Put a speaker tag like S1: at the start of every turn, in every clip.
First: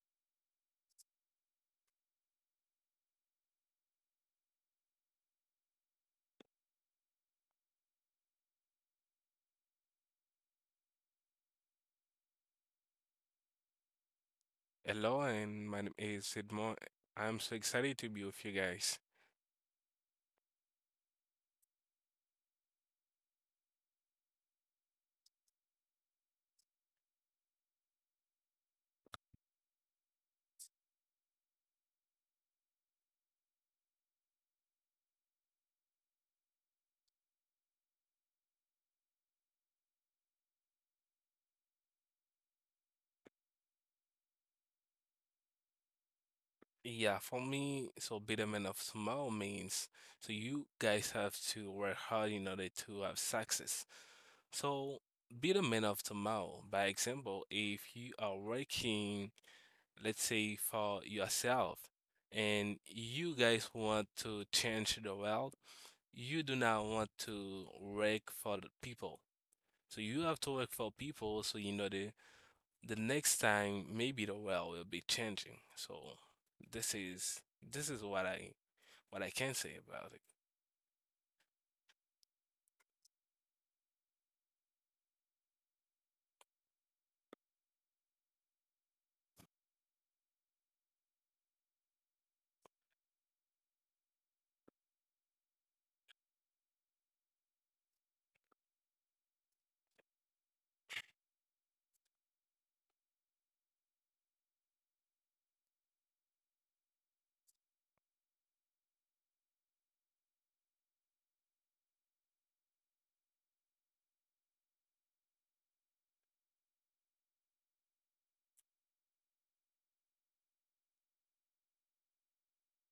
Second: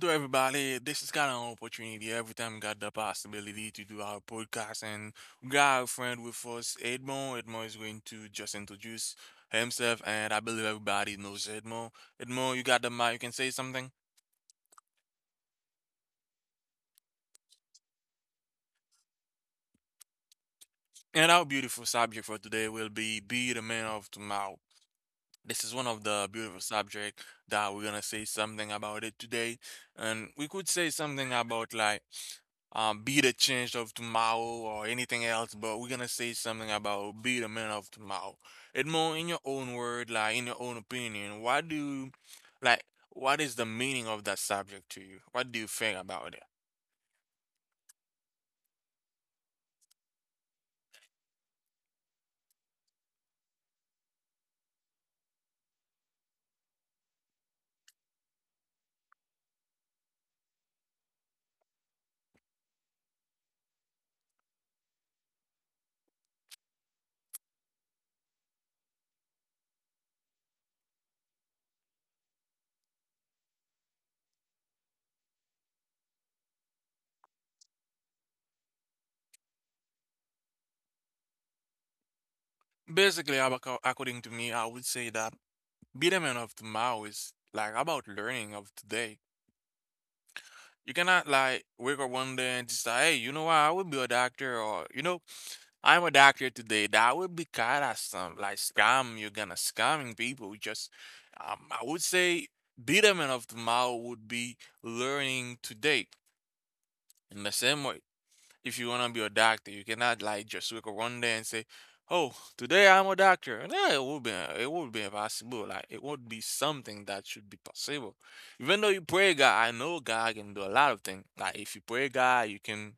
S1: to everybody. This is kind of an opportunity. Every time we got the possibility to do our podcast, and we got our friend with us, Edmo. Edmo is going to just introduce himself, and I believe everybody knows Edmo. Edmo, you got the mic. You can say something.
S2: Hello, and my name is Sidmo. I'm so excited to be with you guys.
S1: And our beautiful subject for today will be "Be the Man of Tomorrow." This is one of the beautiful subject that we're gonna say something about it today, and we could say something about be the change of tomorrow or anything else, but we're gonna say something about be the man of tomorrow. Edmond, in your own word, like in your own opinion, what do you, like what is the meaning of that subject to you? What do you think about it?
S2: Yeah, for me, so be the man of small means so you guys have to work hard in order to have success. So be the man of tomorrow. By example, if you are working, let's say for yourself, and you guys want to change the world, you do not want to work for the people. So you have to work for people so in order the next time maybe the world will be changing. So this is this is what I can say about it.
S1: Basically, according to me, I would say that be the man of tomorrow is like about learning of today. You cannot like wake up one day and just like, hey, you know what? I would be a doctor, or you know, I'm a doctor today. That would be kind of some like scam. You're gonna scamming people. I would say, betterment of tomorrow would be learning today in the same way if you wanna be a doctor. You cannot like just wake up one day and say, "Oh, today I'm a doctor." No, it would be impossible. Like it would be something that should be possible. Even though you pray God, I know God can do a lot of things. Like if you pray God, you can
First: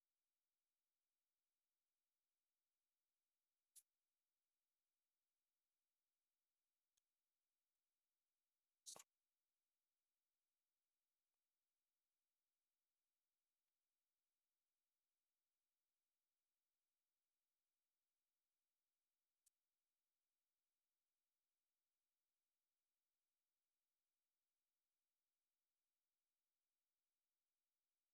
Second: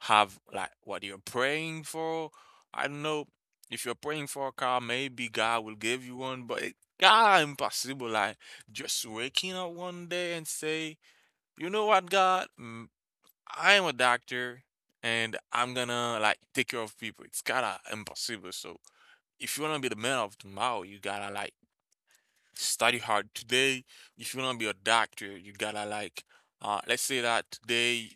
S1: have like what you're praying for. I don't know if you're praying for a car, maybe God will give you one, but it, God impossible. Like just waking up one day and say, you know what, God? Mm, I am a doctor and I'm gonna like take care of people. It's kinda impossible. So if you wanna be the man of tomorrow, you gotta like study hard today. If you wanna be a doctor, you gotta let's say that today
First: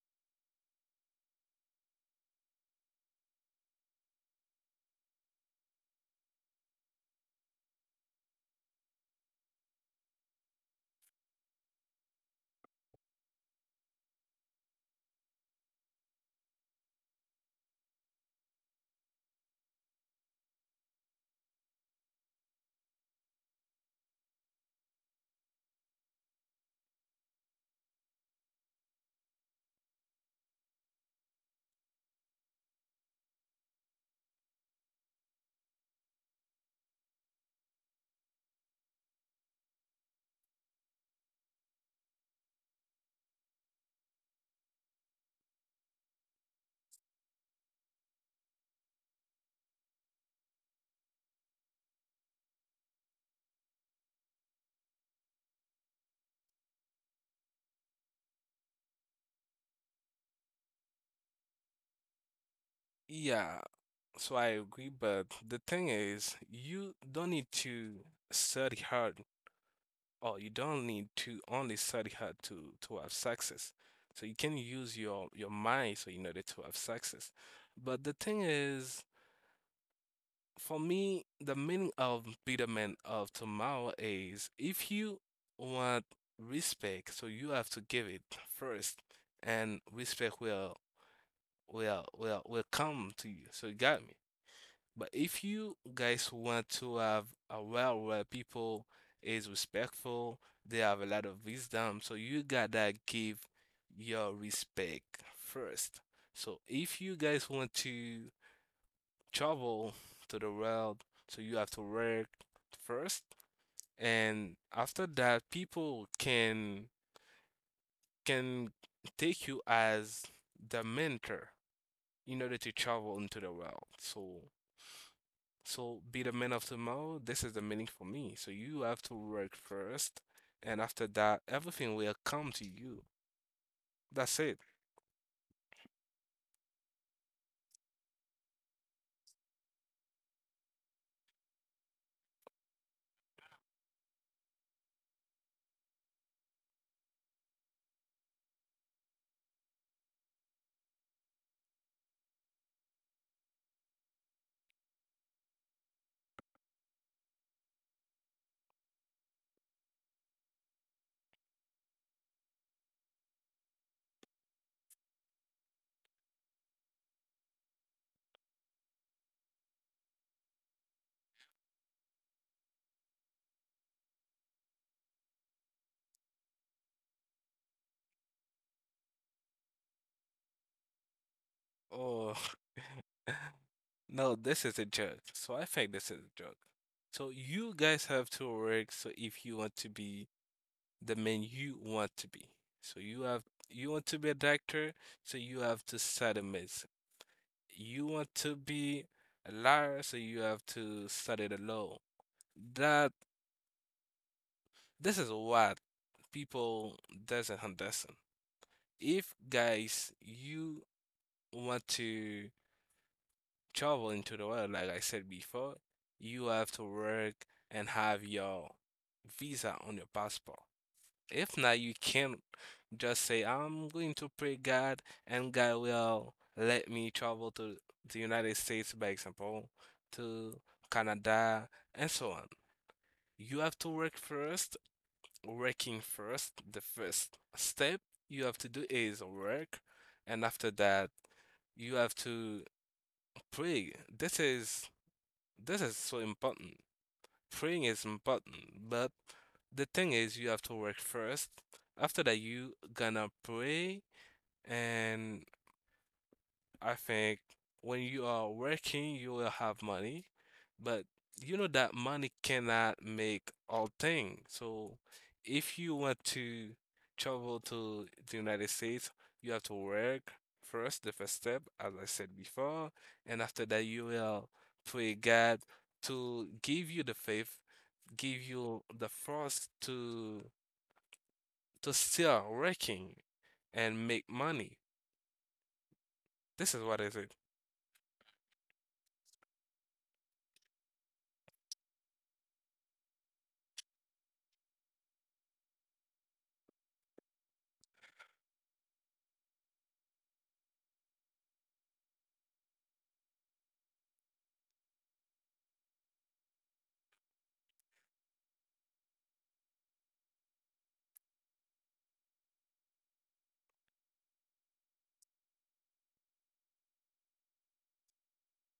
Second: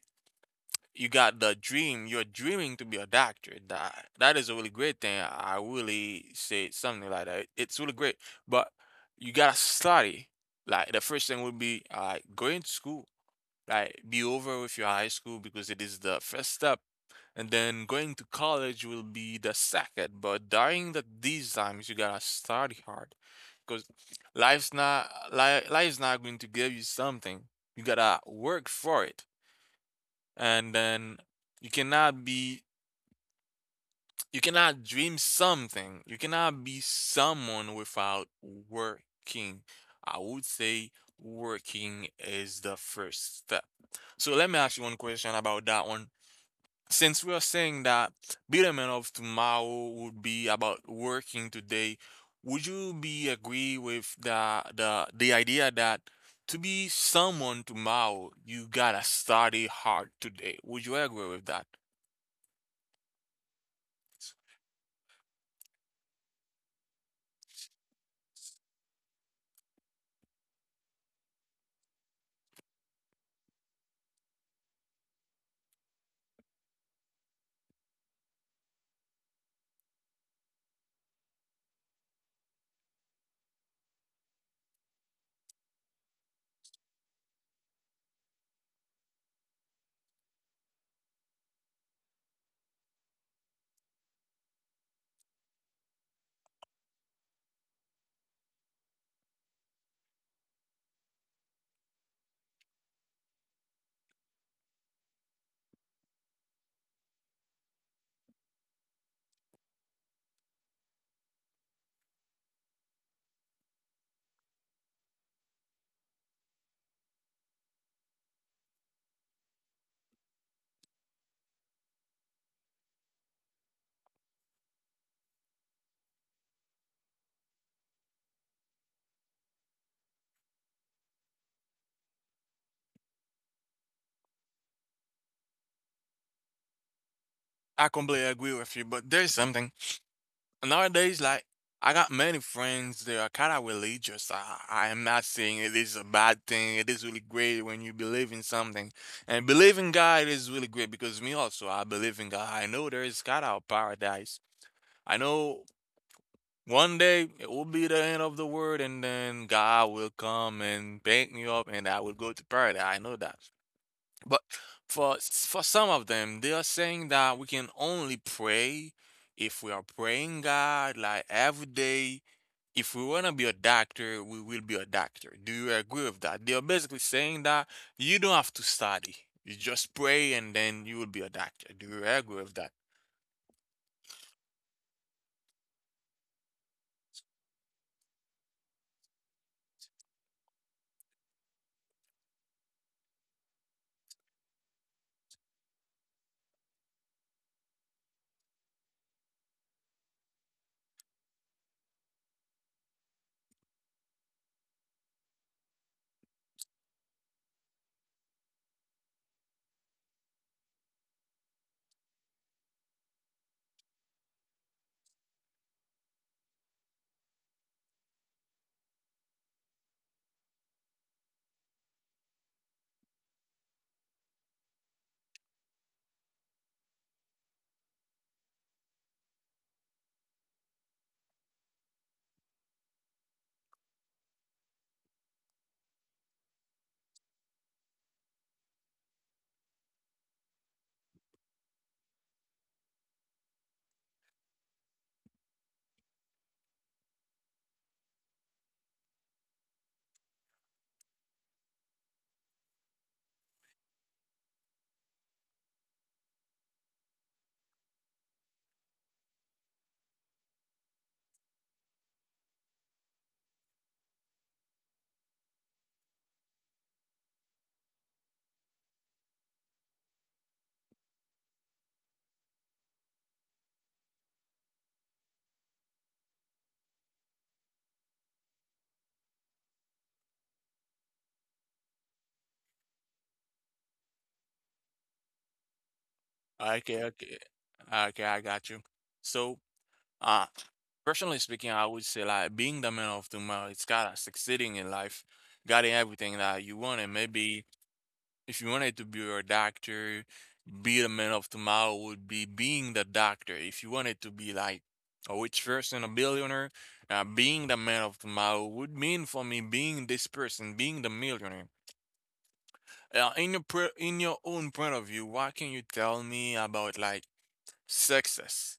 S1: you got the dream, you're dreaming to be a doctor. That is a really great thing. I really say something like that. It's really great. But you gotta study. Like the first thing would be going to school, right? Be over with your high school because it is the first step. And then going to college will be the second. But during these times, you gotta study hard because life's not going to give you something. You gotta work for it. And then you cannot be you cannot dream something. You cannot be someone without working. I would say working is the first step. So let me ask you one question about that one. Since we are saying that betterment of tomorrow would be about working today, would you be agree with the idea that to be someone tomorrow, you gotta study hard today? Would you agree with that?
S2: Yeah, so I agree, but the thing is you don't need to study hard or you don't need to only study hard to have success. So you can use your mind so in order to have success. But the thing is, for me, the meaning of betterment of tomorrow is if you want respect, so you have to give it first, and respect will come to you. So you got me. But if you guys want to have a world where people is respectful, they have a lot of wisdom, so you gotta give your respect first. So if you guys want to travel to the world, so you have to work first, and after that, people can take you as the mentor in order to travel into the world. So be the man of tomorrow. This is the meaning for me. So you have to work first, and after that, everything will come to you. That's it.
S1: I completely agree with you, but there's something nowadays, like I got many friends that are kind of religious. I am not saying it is a bad thing. It is really great when you believe in something, and believe in God is really great because me also I believe in God. I know there is kind of paradise. I know one day it will be the end of the world, and then God will come and pick me up, and I will go to paradise. I know that. But for some of them, they are saying that we can only pray if we are praying God like every day. If we want to be a doctor, we will be a doctor. Do you agree with that? They are basically saying that you don't have to study. You just pray and then you will be a doctor. Do you
S2: Oh,
S1: agree with that?
S2: no, this is a joke. So I think this is a joke. So you guys have to work. So if you want to be the man you want to be, so you have you want to be a doctor, so you have to study medicine. You want to be a lawyer, so you have to study the law. That this is what people doesn't understand. If guys you want to travel into the world, like I said before, you have to work and have your visa on your passport. If not, you can't just say, I'm going to pray God and God will let me travel to the United States, by example, to Canada, and so on. You have to work first, working first. The first step you have to do is work, and after that, you have to pray. This is so important. Freeing is important, but the thing is, you have to work first. After that, you gonna pray, and I think when you are working, you will have money, but you know that money cannot make all things. So if you want to travel to the United States, you have to work first, the first step, as I said before, and after that, you will pray God to give you the faith, give you the force to still working and make money. This is
S1: Okay,
S2: what is it.
S1: okay. Okay, I got you. So, uh, personally speaking, I would say like being the man of tomorrow, it's kind of succeeding in life, getting everything that you want and maybe if you wanted to be a doctor, be the man of tomorrow would be being the doctor. If you wanted to be like a rich person, a billionaire, being the man of tomorrow would mean for me being this person, being the millionaire. In your own point of view, what can you tell me about like success?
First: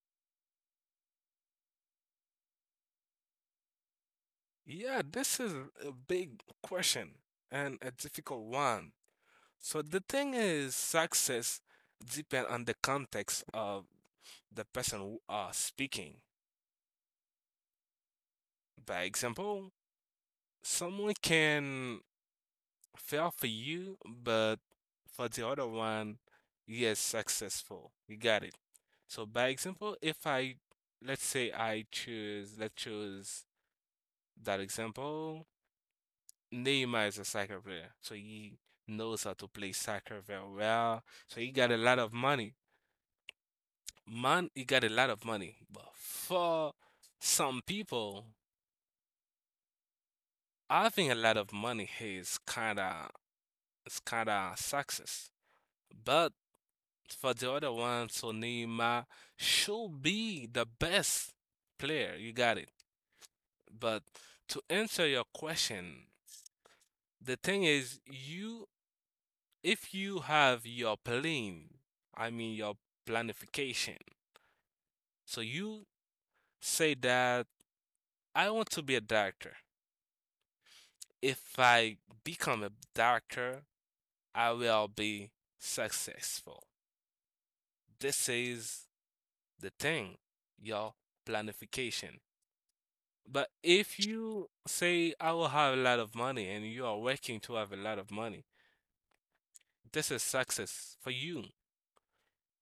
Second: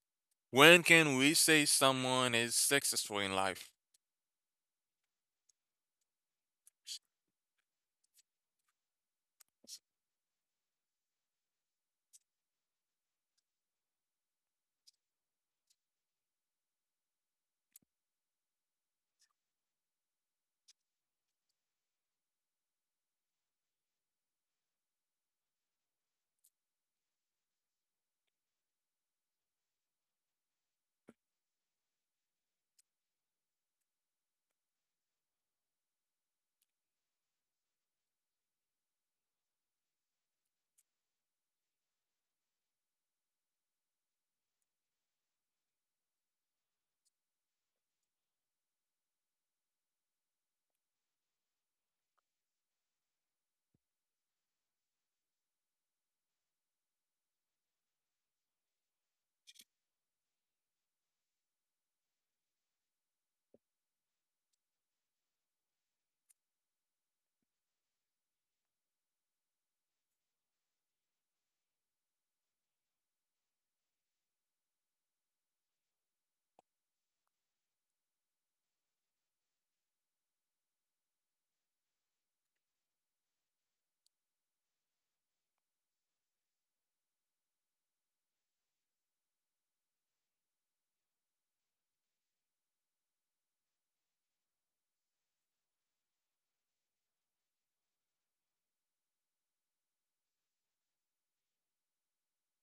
S1: When can we say someone is successful in life?
S2: Yeah, this is a big question and a difficult one. So the thing is, success depends on the context of the person who are speaking. By example, someone can fail for you, but for the other one, he is successful. You got it. So by example, if I let's say I choose let's choose that example. Neymar is a soccer player, so he knows how to play soccer very well. So he got a lot of money. Man, he got a lot of money. But for some people, having a lot of money is kinda success. But for the other one, so Neymar should be the best player. You got it. But to answer your question, the thing is, you if you have your plan, I mean your planification. So you say that I want to be a doctor. If I become a doctor, I will be successful. This is the thing, your planification. But if you say, I will have a lot of money, and you are working to have a lot of money, this is success for you.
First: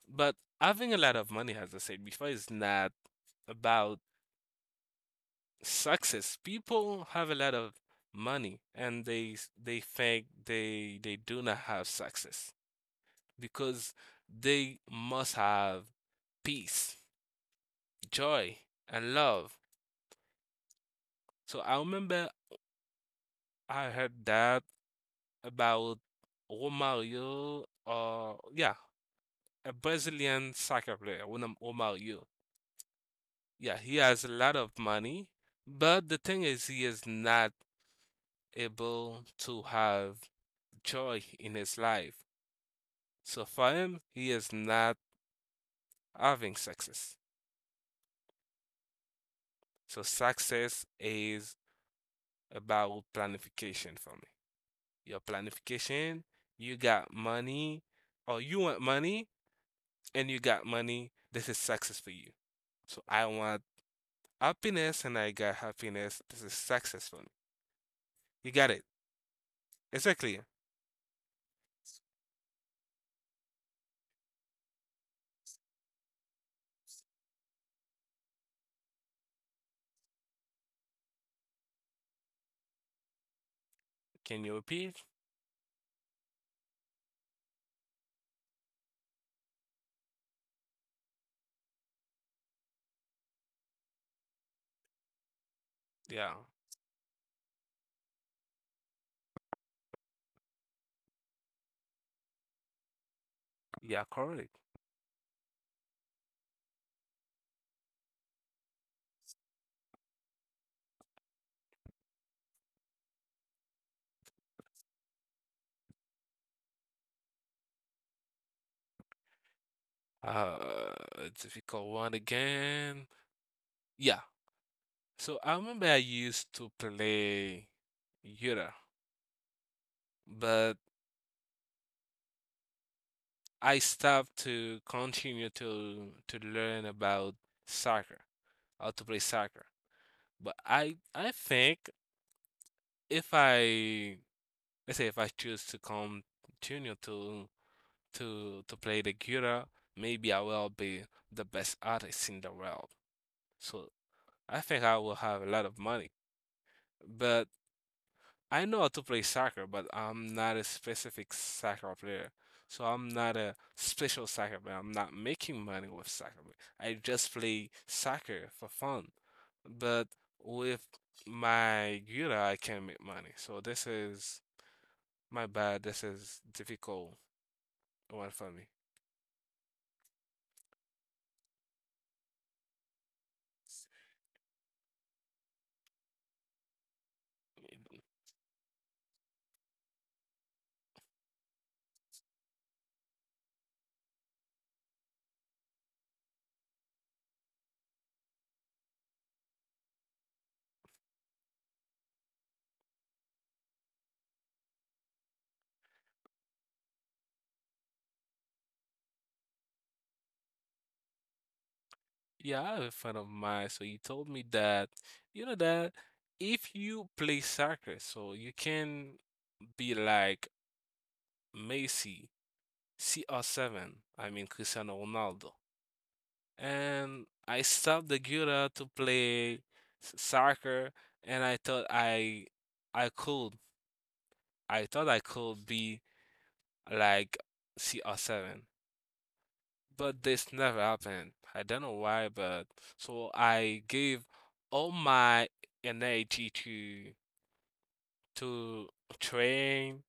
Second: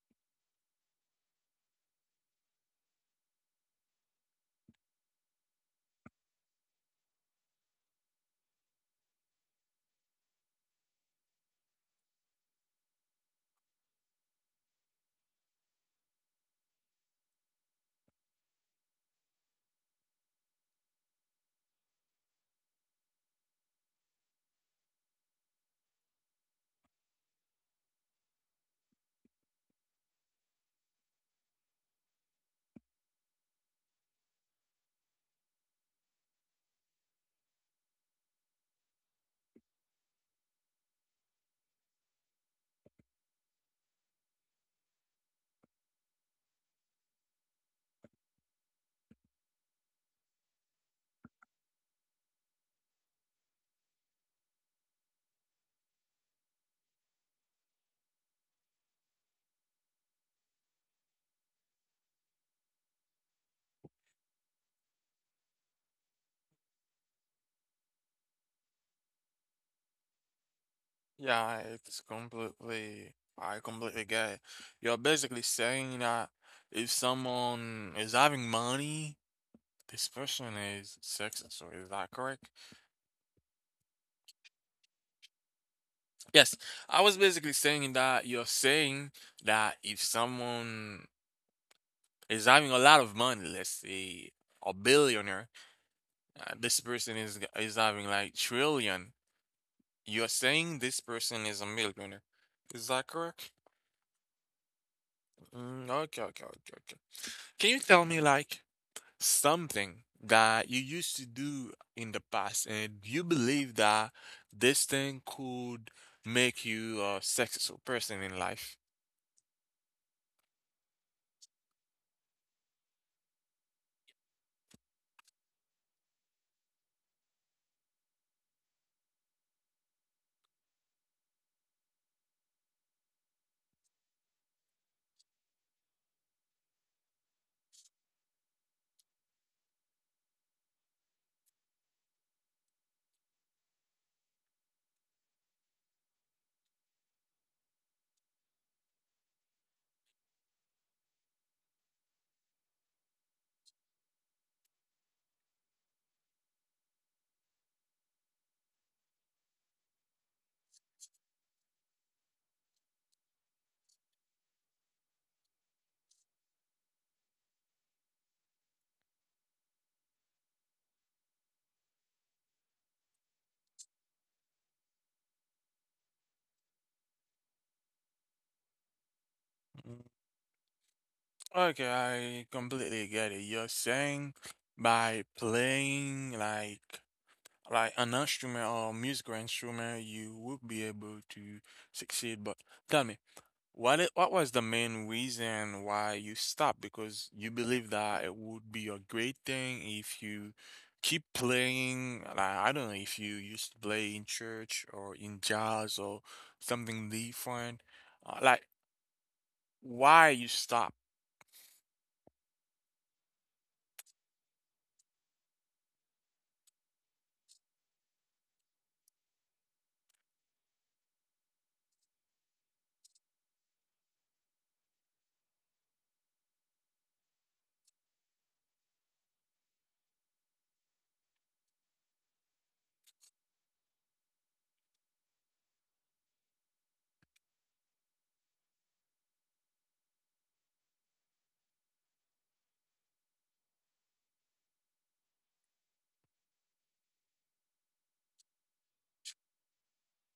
S2: But having a lot of money, as I said before, is not about success. People have a lot of money and they think they do not have success because they must have peace, joy, and love. So I remember I heard that about Romario, yeah, a Brazilian soccer player, one of Romario. Yeah, he has a lot of money, but the thing is, he is not able to have joy in his life. So for him, he is not having success. So success is about planification for me. Your planification, you got money, or you want money, and you got money. This is success for you. So I want happiness, and I got happiness. This is success for me. You got it. Exactly.
S1: Yeah, it's completely, I completely get it. You're basically saying that if someone is having money, this person is successful. Is that correct?
S2: Can you repeat?
S1: Yes, I was basically saying that you're saying that if someone is having a lot of money, let's say a billionaire,
S2: Yeah,
S1: this person is g- is having like trillion. You're saying this person is a millionaire. Is that correct?
S2: yeah, correct.
S1: Mm, okay, okay, okay, okay. Can you tell me like something that you used to do in the past and you believe that this thing could make you a successful person in life.
S2: Uh, a difficult one again. Yeah. So I remember I used to play Yura, but I stopped to continue to learn about soccer, how to play soccer. But I think if I let's say if I choose to continue to play the Yura, maybe I will be the best artist in the world. So I think I will have a lot of money. But I know how to play soccer, but I'm not a specific soccer player. So I'm not a special soccer player. I'm not making money with soccer. I just play soccer for fun. But with my guitar, I can make money. So this is my bad. This is difficult one for me.
S1: Mm, okay, I completely get it. You're saying by playing like an instrument or musical instrument, you would be able to succeed. But tell me, what was the main reason why you stopped? Because you believe that it would be a great thing if you keep playing. Like, I don't know if you used to play in church or in jazz or something different. Uh, like, why you stop?
S2: Yeah, I have a friend of mine. So he told me that, you know, that if you play soccer, so you can be like Messi, CR7, I mean Cristiano Ronaldo. And I stopped the Gura to play soccer, and I could, I thought I could be like CR7. But this never happened. I don't know why, but so I gave all my energy to train,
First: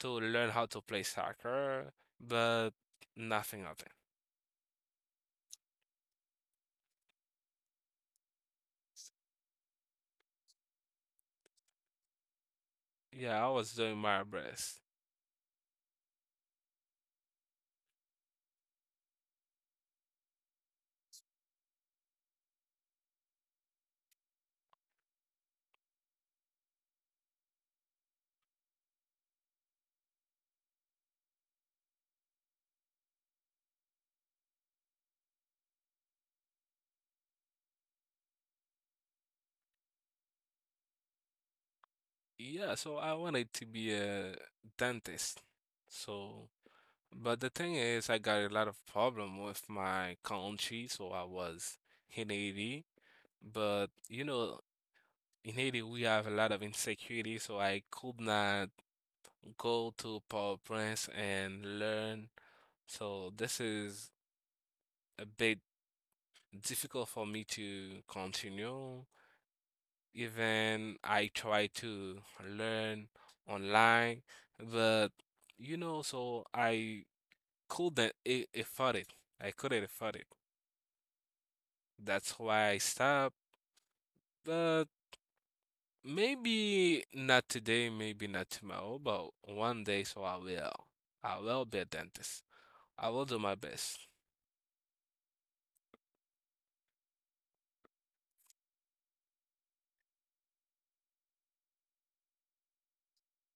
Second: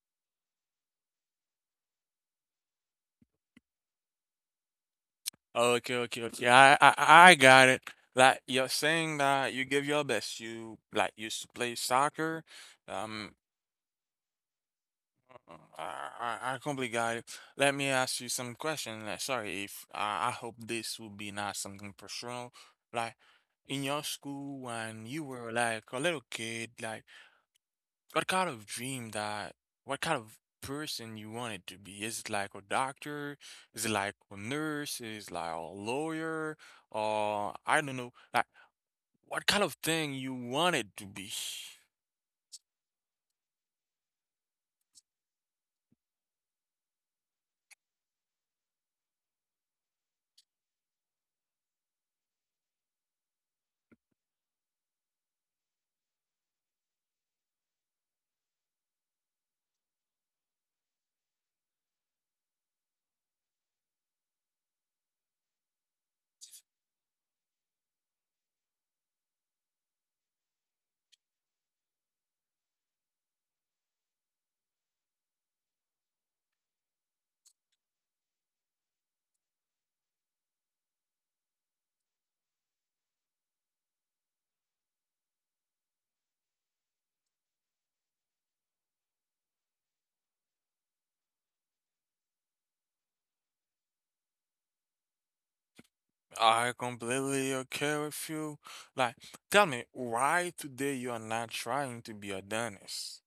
S2: to learn how to play soccer, but nothing happened.
S1: Okay, okay, okay. I got it. Like, you're saying that you give your best. You like used to play soccer. Um,
S2: Yeah, I was doing my best.
S1: I completely got it. Let me ask you some question. Like, sorry if I, I hope this will be not something personal. Like, in your school when you were like a little kid, what kind of dream that, what kind of person you wanted to be? Is it like a doctor? Is it like a nurse? Is it like a lawyer? Or I don't know, like what kind of thing you wanted to be?
S2: Yeah, so I wanted to be a dentist. So, but the thing is, I got a lot of problem with my country, so I was in Haiti. But you know, in Haiti, we have a lot of insecurity, so I could not go to Port-au-Prince and learn. So this is a bit difficult for me to continue. Even I try to learn online, but you know, so I couldn't a- afford it. I couldn't afford it. That's why I stopped. But maybe not today, maybe not tomorrow, but one day, so I will. I will be a dentist. I will do my best.
S1: I completely okay with you. Like, tell me why today you are not trying to be a dentist?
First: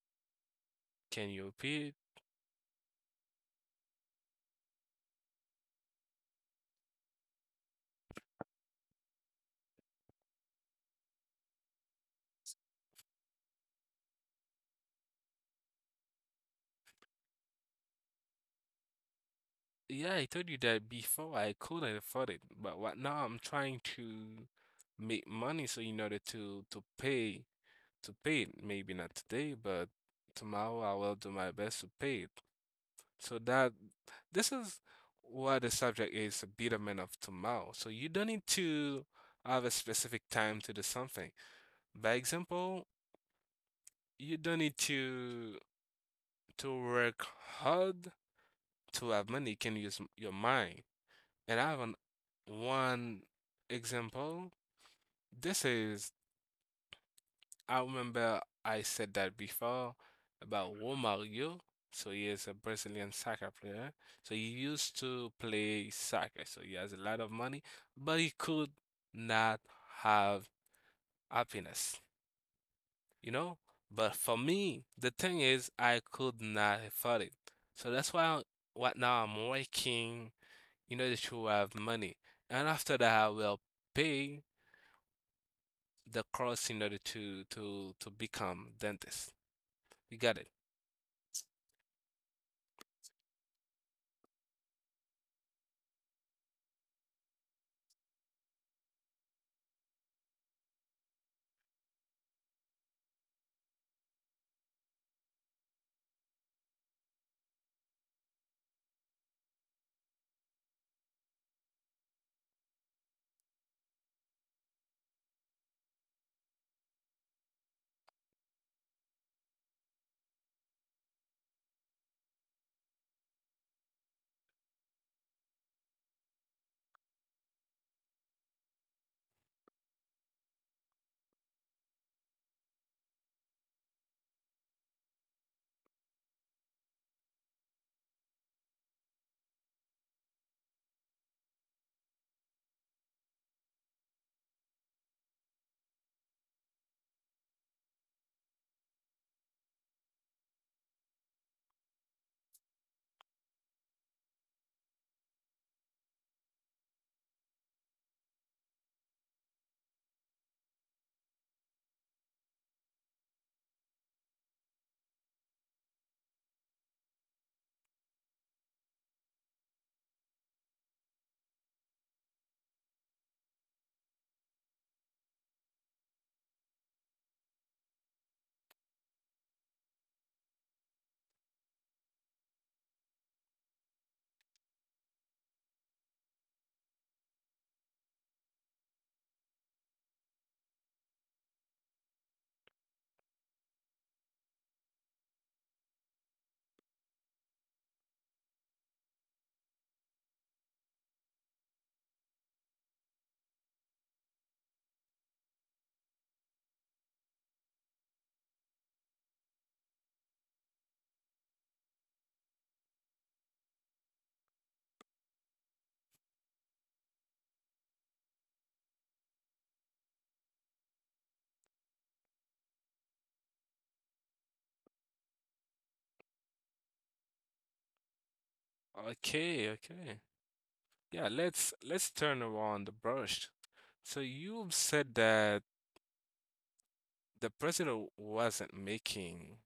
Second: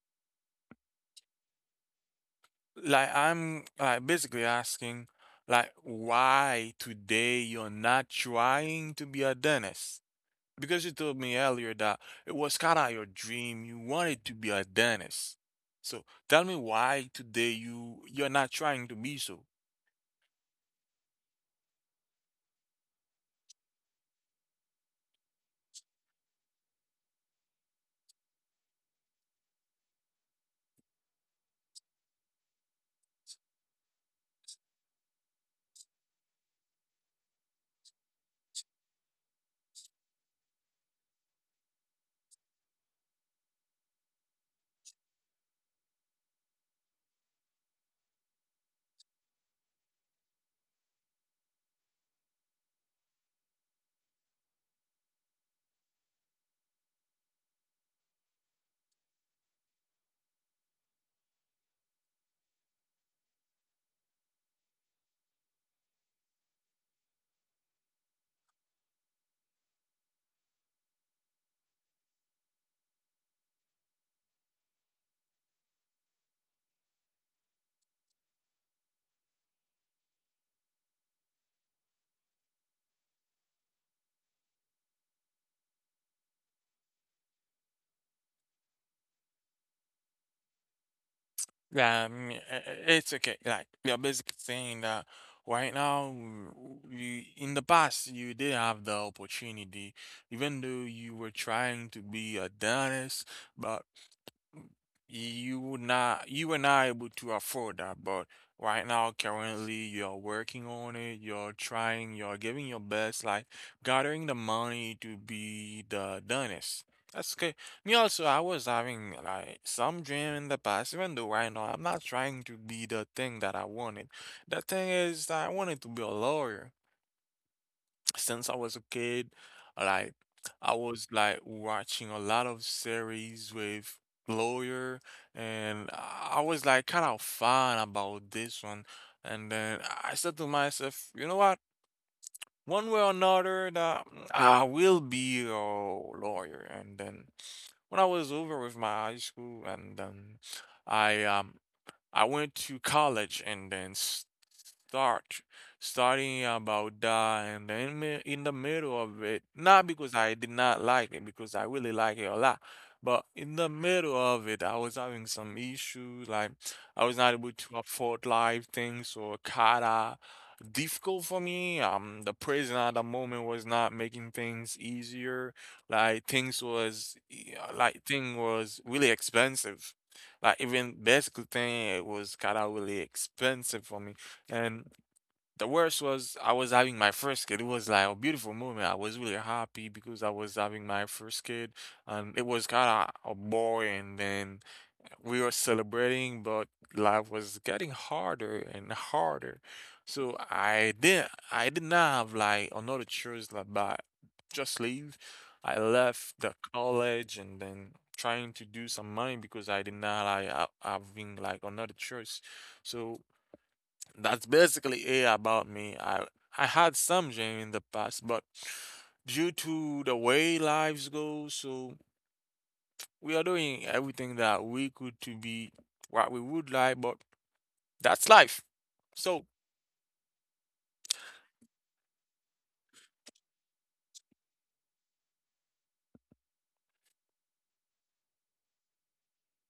S2: Can you repeat?
S1: Like, I'm like basically asking, like, why today you're not trying to be a dentist? Because you told me earlier that it was kind of your dream. You wanted to be a dentist. So tell me why today you you're not trying to be so.
S2: Yeah, I told you that before I couldn't afford it, but what now I'm trying to make money so in order to pay to pay it. Maybe not today, but tomorrow I will do my best to pay it. So that this is what the subject is, a betterment of tomorrow. So you don't need to have a specific time to do something. By example, you don't need to work hard to have money. You can your mind. And I have an, One example. This is, I remember I said that before about Romario. So he is a Brazilian soccer player. So he used to play soccer. So he has a lot of money, but he could not have happiness. You know? But for me, the thing is, I could not afford it. So that's why what now I'm working in order to have money. And after that, I will pay the cost in order to become dentist. You got it?
S1: Yeah, I mean, it's okay. Like you're basically saying that right now, you in the past you did have the opportunity, even though you were trying to be a dentist, but you were not able to afford that, but right now currently you're working on it, you're trying, you're giving your best, like gathering the money to be the dentist. That's good. Me also, I was having like some dream in the past, even though right now I'm not trying to be the thing that I wanted. The thing is that I wanted to be a lawyer since I was a kid. Like I was like watching a lot of series with lawyer, and I was like kind of fun about this one. And then I said to myself, you know what? One way or another, that I will be a lawyer. And then when I was over with my high school, and then I um I went to college and then start studying about that, and then in the middle of it, not because I did not like it, because I really like it a lot, but in the middle of it, I was having some issues, like I was not able to afford life things or kinda difficult for me. The prison at the moment was not making things easier. Like like thing was really expensive. Like even this thing, it was kind of really expensive for me. And the worst was I was having my first kid. It was like a beautiful moment. I was really happy because I was having my first kid, and it was kind of a boy. And then we were celebrating, but life was getting harder and harder. So I did not have like another choice like but just leave. I left the college and then trying to do some money because I did not having like another choice. So that's basically it about me. I had some dream in the past, but due to the way lives go, so. We are doing everything that we could to be what we would like, but that's life. So,
S2: Okay, okay. Yeah, let's turn around the brush. So you said that the president wasn't making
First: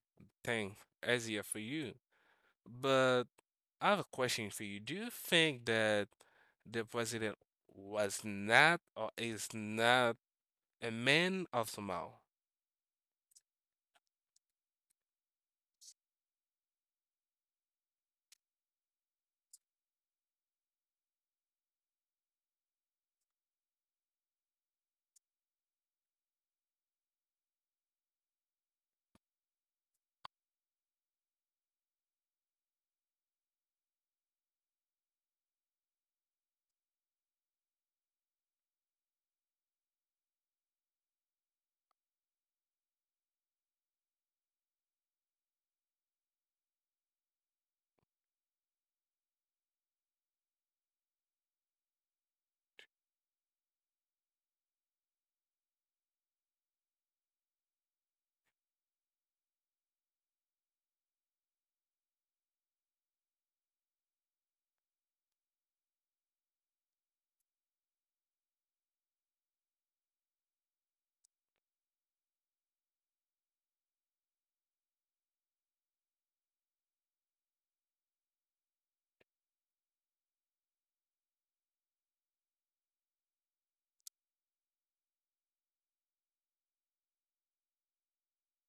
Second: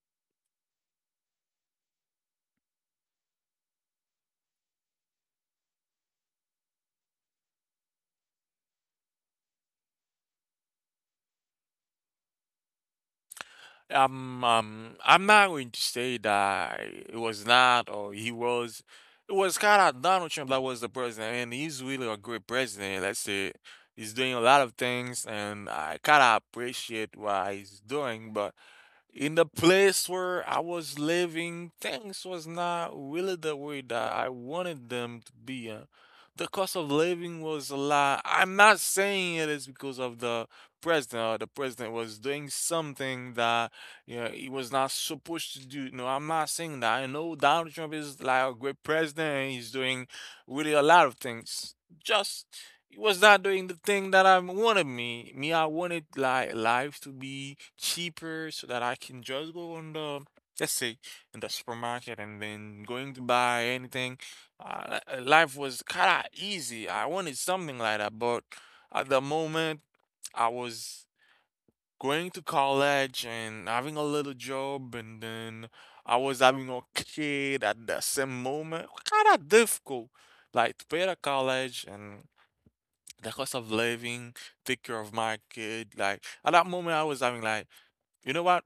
S2: thing easier for you. But I have a question for you. Do you think that the president was not or is not a man of Samoa?
S1: I'm not going to say that it was not or he was. It was kind of Donald Trump that was the president, and he's really a great president. Let's say he's doing a lot of things, and I kind of appreciate what he's doing, but in the place where I was living, things was not really the way that I wanted them to be. The cost of living was a lot. I'm not saying it is because of the president or the president was doing something that you know he was not supposed to do. No, I'm not saying that. I know Donald Trump is like a great president and he's doing really a lot of things. Just he was not doing the thing that I wanted me. Me, I wanted like life to be cheaper so that I can just go on the, let's say, in the supermarket and then going to buy anything. Life was kind of easy. I wanted something like that, but at the moment I was going to college and having a little job and then I was having a kid at the same moment. Kind of difficult, like to pay the college and the cost of living, take care of my kid. Like at that moment, I was having like, you know what?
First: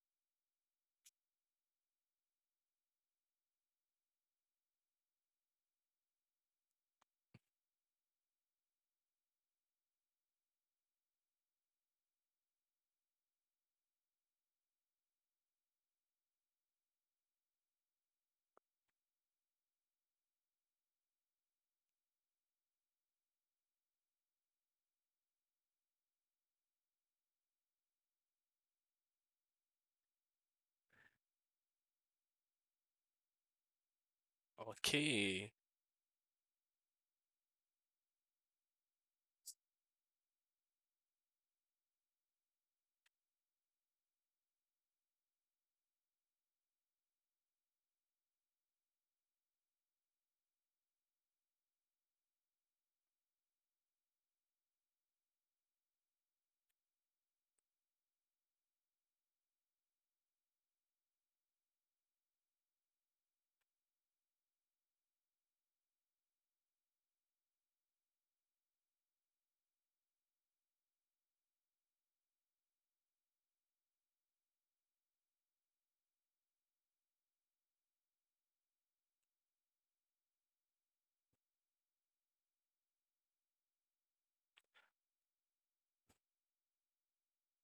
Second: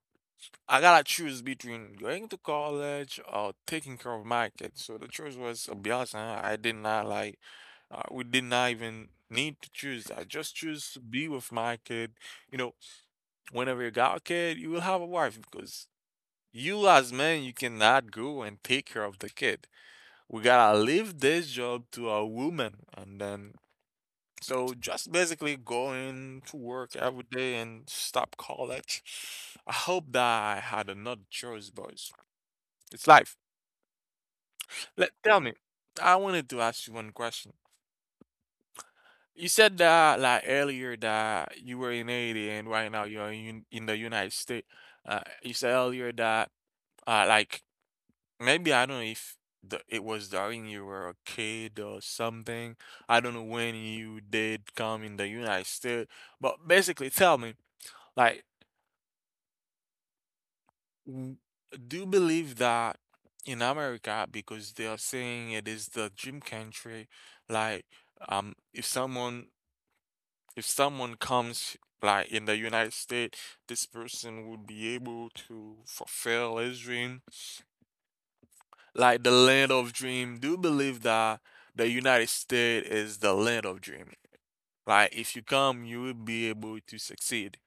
S1: I gotta choose between going to college or taking care of my kid. So the choice was obvious. Huh? I did not like, we did not even need to choose. I just choose to be with my kid. You know, whenever you got a kid, you will have a wife because you as men, you cannot go and take care of the kid. We gotta leave this job to a woman, and then so just basically going to work every day and stop college. I hope that I had another choice, boys. It's life. Let tell me.
S2: Okay.
S1: I wanted to ask you one question. You said that like earlier that you were in Haiti and right now you're in the United States. You said earlier that like maybe I don't know if it was during you were a kid or something. I don't know when you did come in the United States, but basically tell me like w- do believe that in America, because they are saying it is the dream country, like, if someone, if someone comes like in the United States, this person would be able to fulfill his dream, like the land of dream. Do believe that the United States is the land of dream. Like if you come, you will be able to succeed.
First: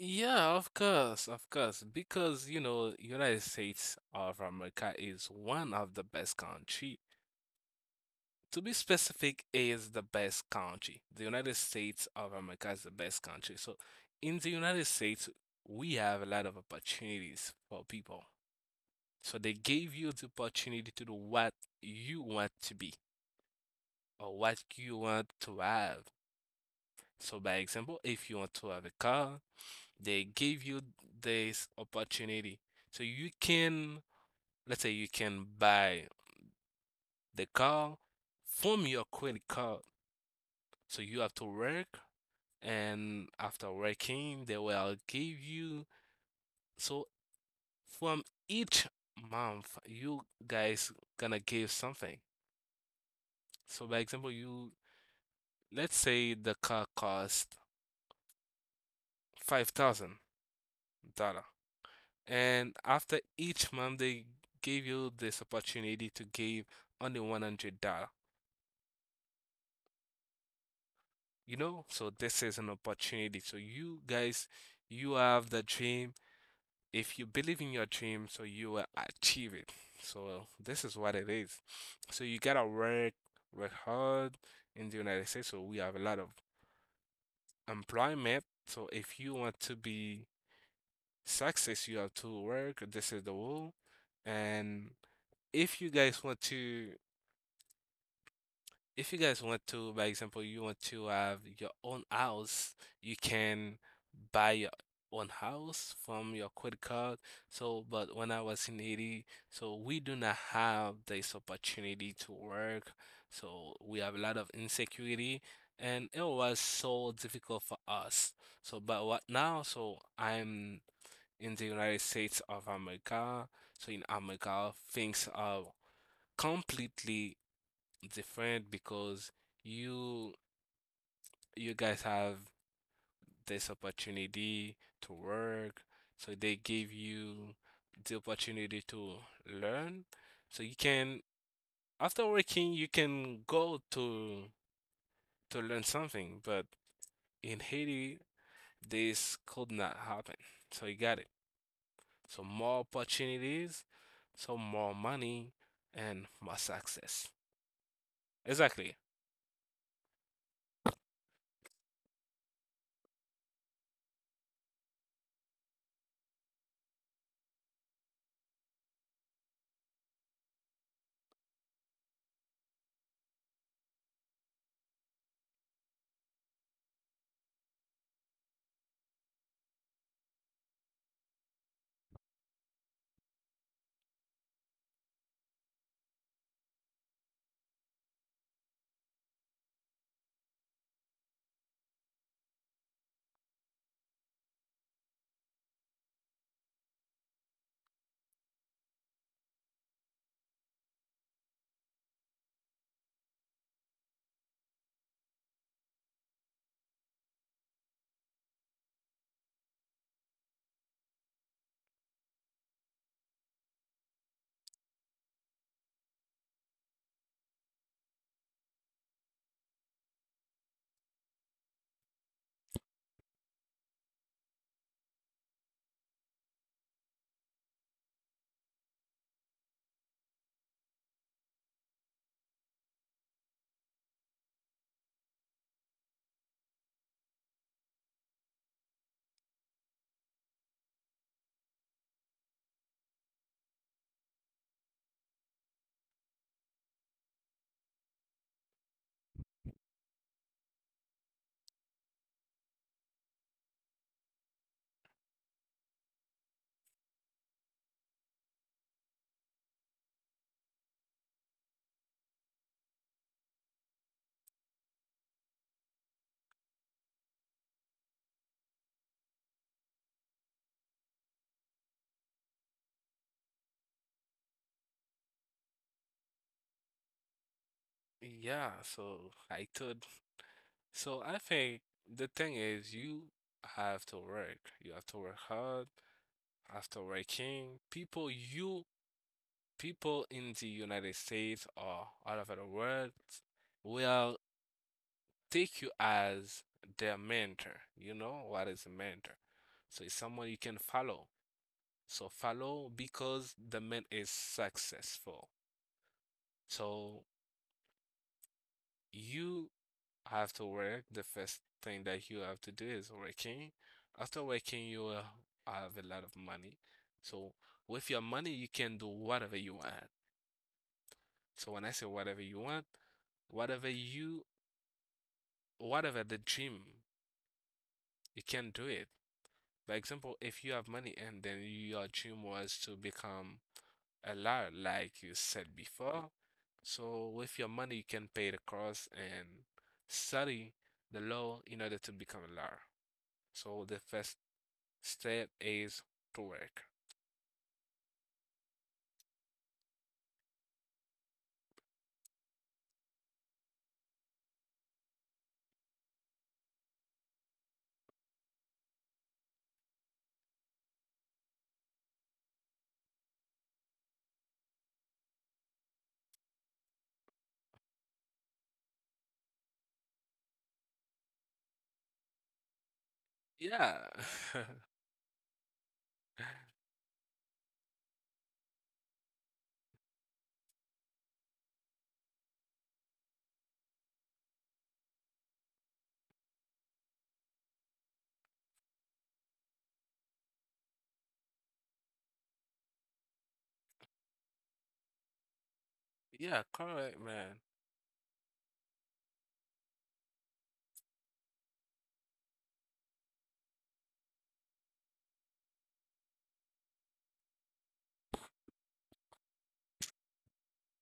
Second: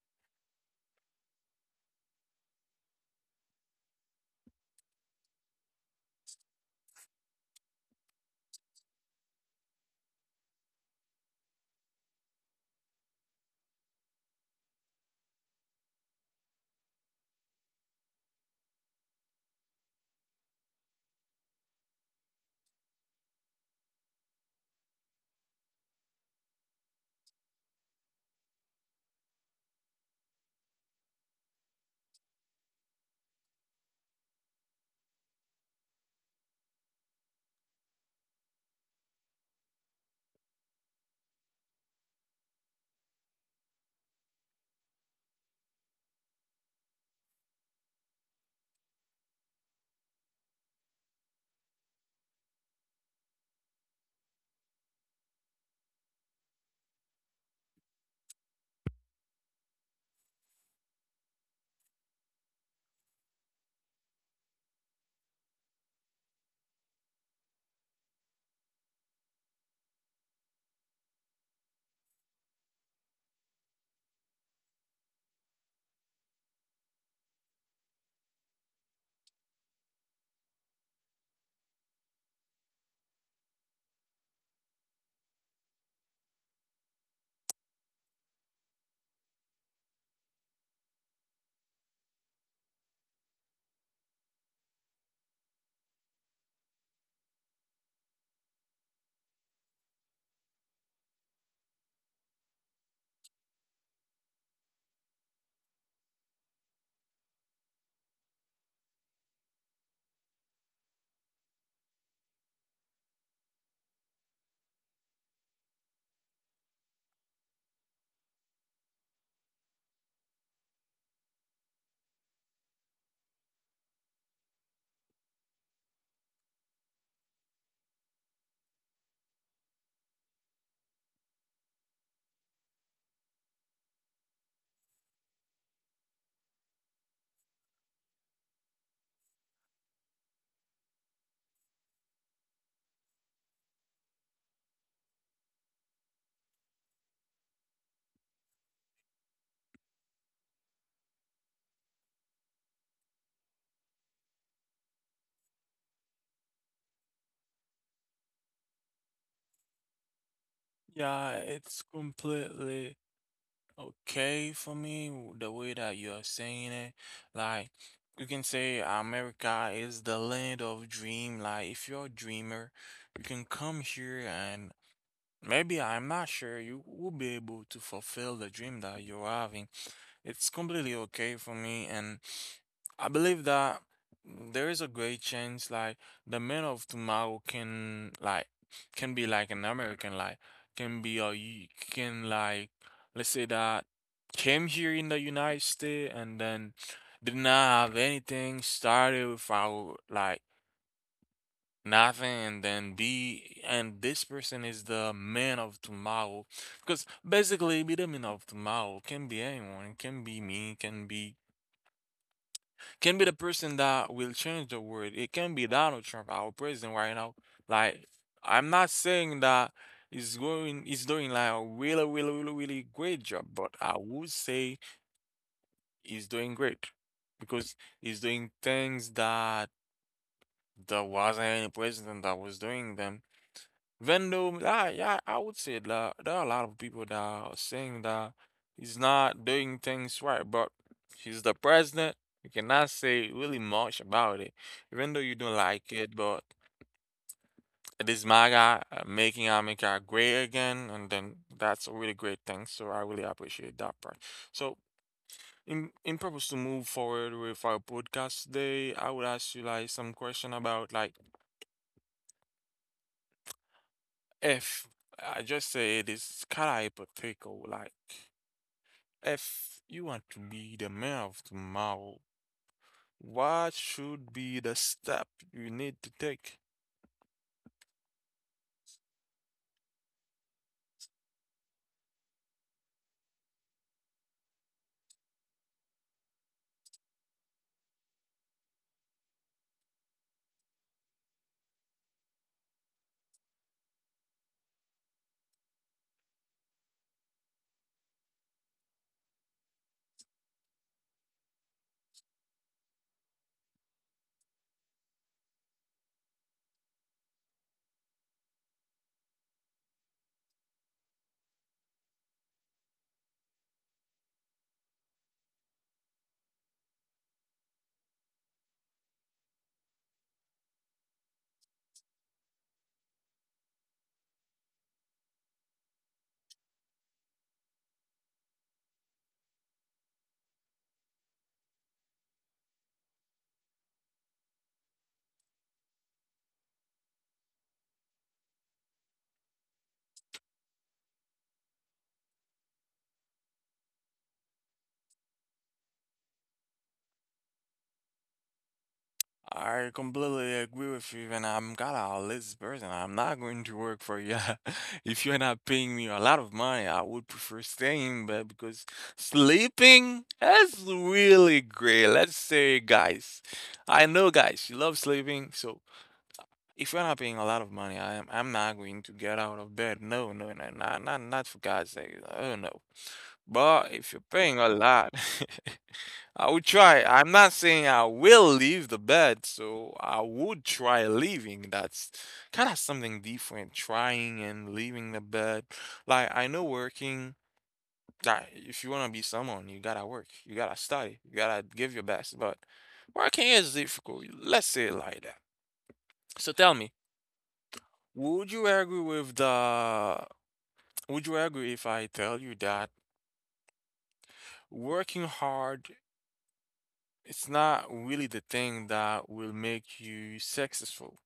S2: Yeah, of course, of course. Because, you know, United States of America is one of the best country. To be specific, is the best country. The United States of America is the best country. So in the United States, we have a lot of opportunities for people. So they gave you the opportunity to do what you want to be or what you want to have. So, by example, if you want to have a car, they give you this opportunity. So you can, let's say, you can buy the car from your credit card. So you have to work, and after working, they will give you. So from each month, you guys gonna give something. So, by example, you, let's say the car cost $5,000, and after each month they gave you this opportunity to give only $100. You know, so this is an opportunity. So you guys, you have the dream. If you believe in your dream, so you will achieve it. So this is what it is. So you gotta work, work hard in the United States. So we have a lot of employment. So if you want to be success, you have to work. This is the rule. And if you guys want to if you guys want to, by example, you want to have your own house, you can buy your own house from your credit card. So but when I was in Haiti, so we do not have this opportunity to work, so we have a lot of insecurity, and it was so difficult for us. So but what now, so I'm in the United States of America, so in America, things are completely different because you you guys have this opportunity to work, so they give you the opportunity to learn. So you can, after working, you can go to learn something, but in Haiti, this could not happen. So you got it. So more opportunities, so more money, and more success. Exactly.
S1: Yeah, it's completely Okay, for me, w- the way that you are saying it, like you can say America is the land of dream. Like if you're a dreamer, you can come here and maybe I'm not sure you will be able to fulfill the dream that you're having. It's completely okay for me, and I believe that there is a great chance, like the man of tomorrow can, like, can be like an American, like, can be a y- can like, let's say that came here in the United States and then did not have anything, started without like nothing, and then be, and this person is the man of tomorrow, because basically be the man of tomorrow can be anyone. It can be me, it can be, can be the person that will change the world. It can be Donald Trump, our president right now. Like I'm not saying that he's doing like a really, really, really, really great job, but I would say he's doing great because he's doing things that there wasn't any president that was doing them. Vendome, I, yeah, I would say that there are a lot of people that are saying that he's not doing things right, but he's the president. You cannot say really much about it, even though you don't like it. But it is MAGA, making America great again, and then that's a really great thing. So I really appreciate that part. So in purpose to move forward with our podcast today, I would ask you like some question about like if I just say it is kind of hypothetical, like. If you want to be the mayor of tomorrow, what should be the step you need to take?
S2: Yeah, so I could. So I think the thing is, you have to work. You have to work hard. After working, people, you, people in the United States or all over the world will take you as their mentor. You know what is a mentor? So it's someone you can follow. So follow because the man is successful. So you have to work. The first thing that you have to do is working. After working, you will have a lot of money. So with your money, you can do whatever you want. So when I say whatever you want, whatever you, whatever the dream, you can do it. For example, if you have money and then your dream was to become a lot, like you said before. So with your money, you can pay the cost and study the law in order to become a lawyer. So the first step is to work.
S1: I completely agree with you, and I'm kind of a lazy person. I'm not going to work for you. If you're not paying me a lot of money, I would prefer staying in bed because sleeping is really great. Let's say, guys, I know, guys, you love sleeping. So if you're not paying a lot of money, I'm not going to get out of bed. No, no, no, not for God's sake. Oh no. But if you're
S2: Yeah.
S1: paying a lot, I would try. I'm not saying I will leave the bed, so I would try leaving. That's kind of something different, trying and leaving the bed. Like I know working, that if you want to be someone, you gotta work, you gotta study, you gotta give your best. But working is difficult. Let's say it like that. So tell me,
S2: Yeah, correct, man.
S1: would you agree with the, would you agree if I tell you that working hard, it's not really the thing that will make you successful.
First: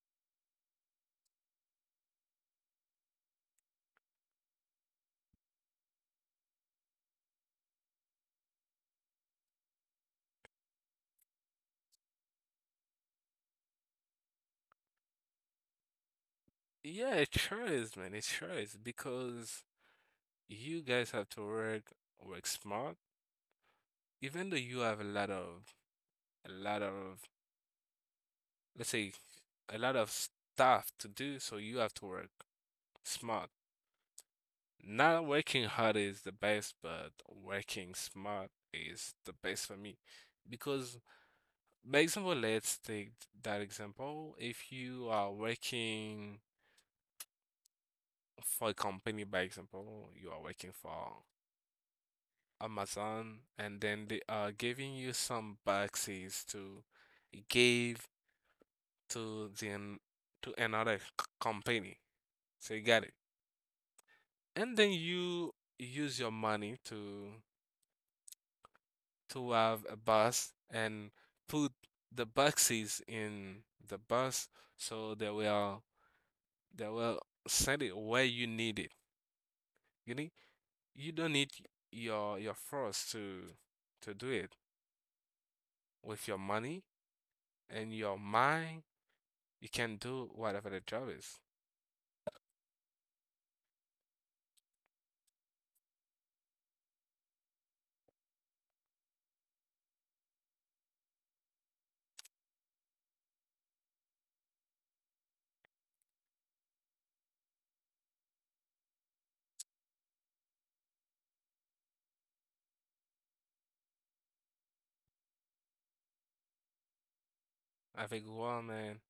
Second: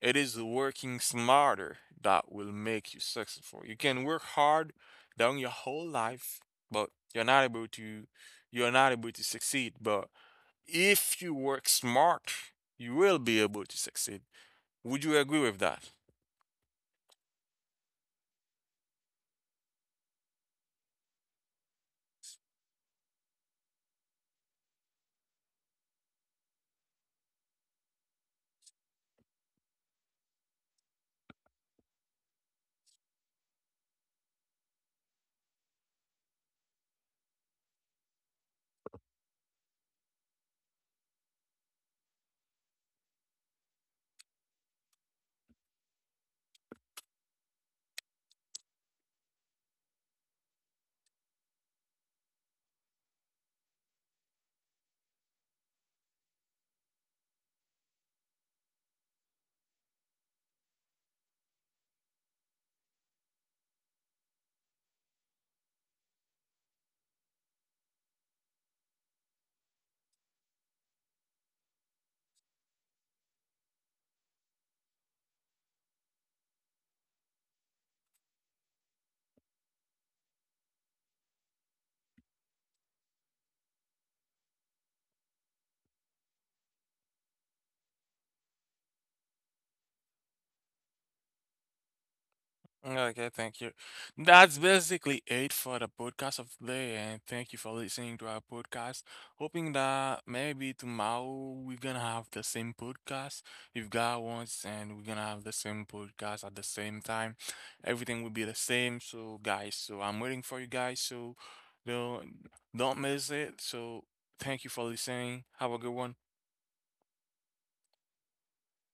S1: It is working smarter that will make you successful. You can work hard down your whole life, but you're not able to succeed. But if you work smart, you will be able to succeed. Would you agree with that?
S2: Yeah, it sure is, man. It sure is because you guys have to work work smart. Even though you have a lot of let's say a lot of stuff to do, so you have to work smart. Not working hard is the best, but working smart is the best for me. Because, by example, let's take that example. If you are working for a company, by example, you are working for Amazon, and then they are giving you some boxes to give to the an- to another company. So you got it. And then you use your money to have a bus and put the boxes in the bus so they will send it where you need it. You need, you don't need your force to do it with your money and your mind. You can do whatever the job is.
S1: Okay, thank you. That's basically it for the podcast of today, and thank you for listening to our podcast. Hoping that maybe tomorrow we're gonna have the same podcast if God wants, and we're gonna have the same podcast at the same time. Everything will be the same. So, guys, so I'm waiting for you guys. So, don't don't miss it. So, thank you for listening. Have a good one.
S2: I think, wow, man?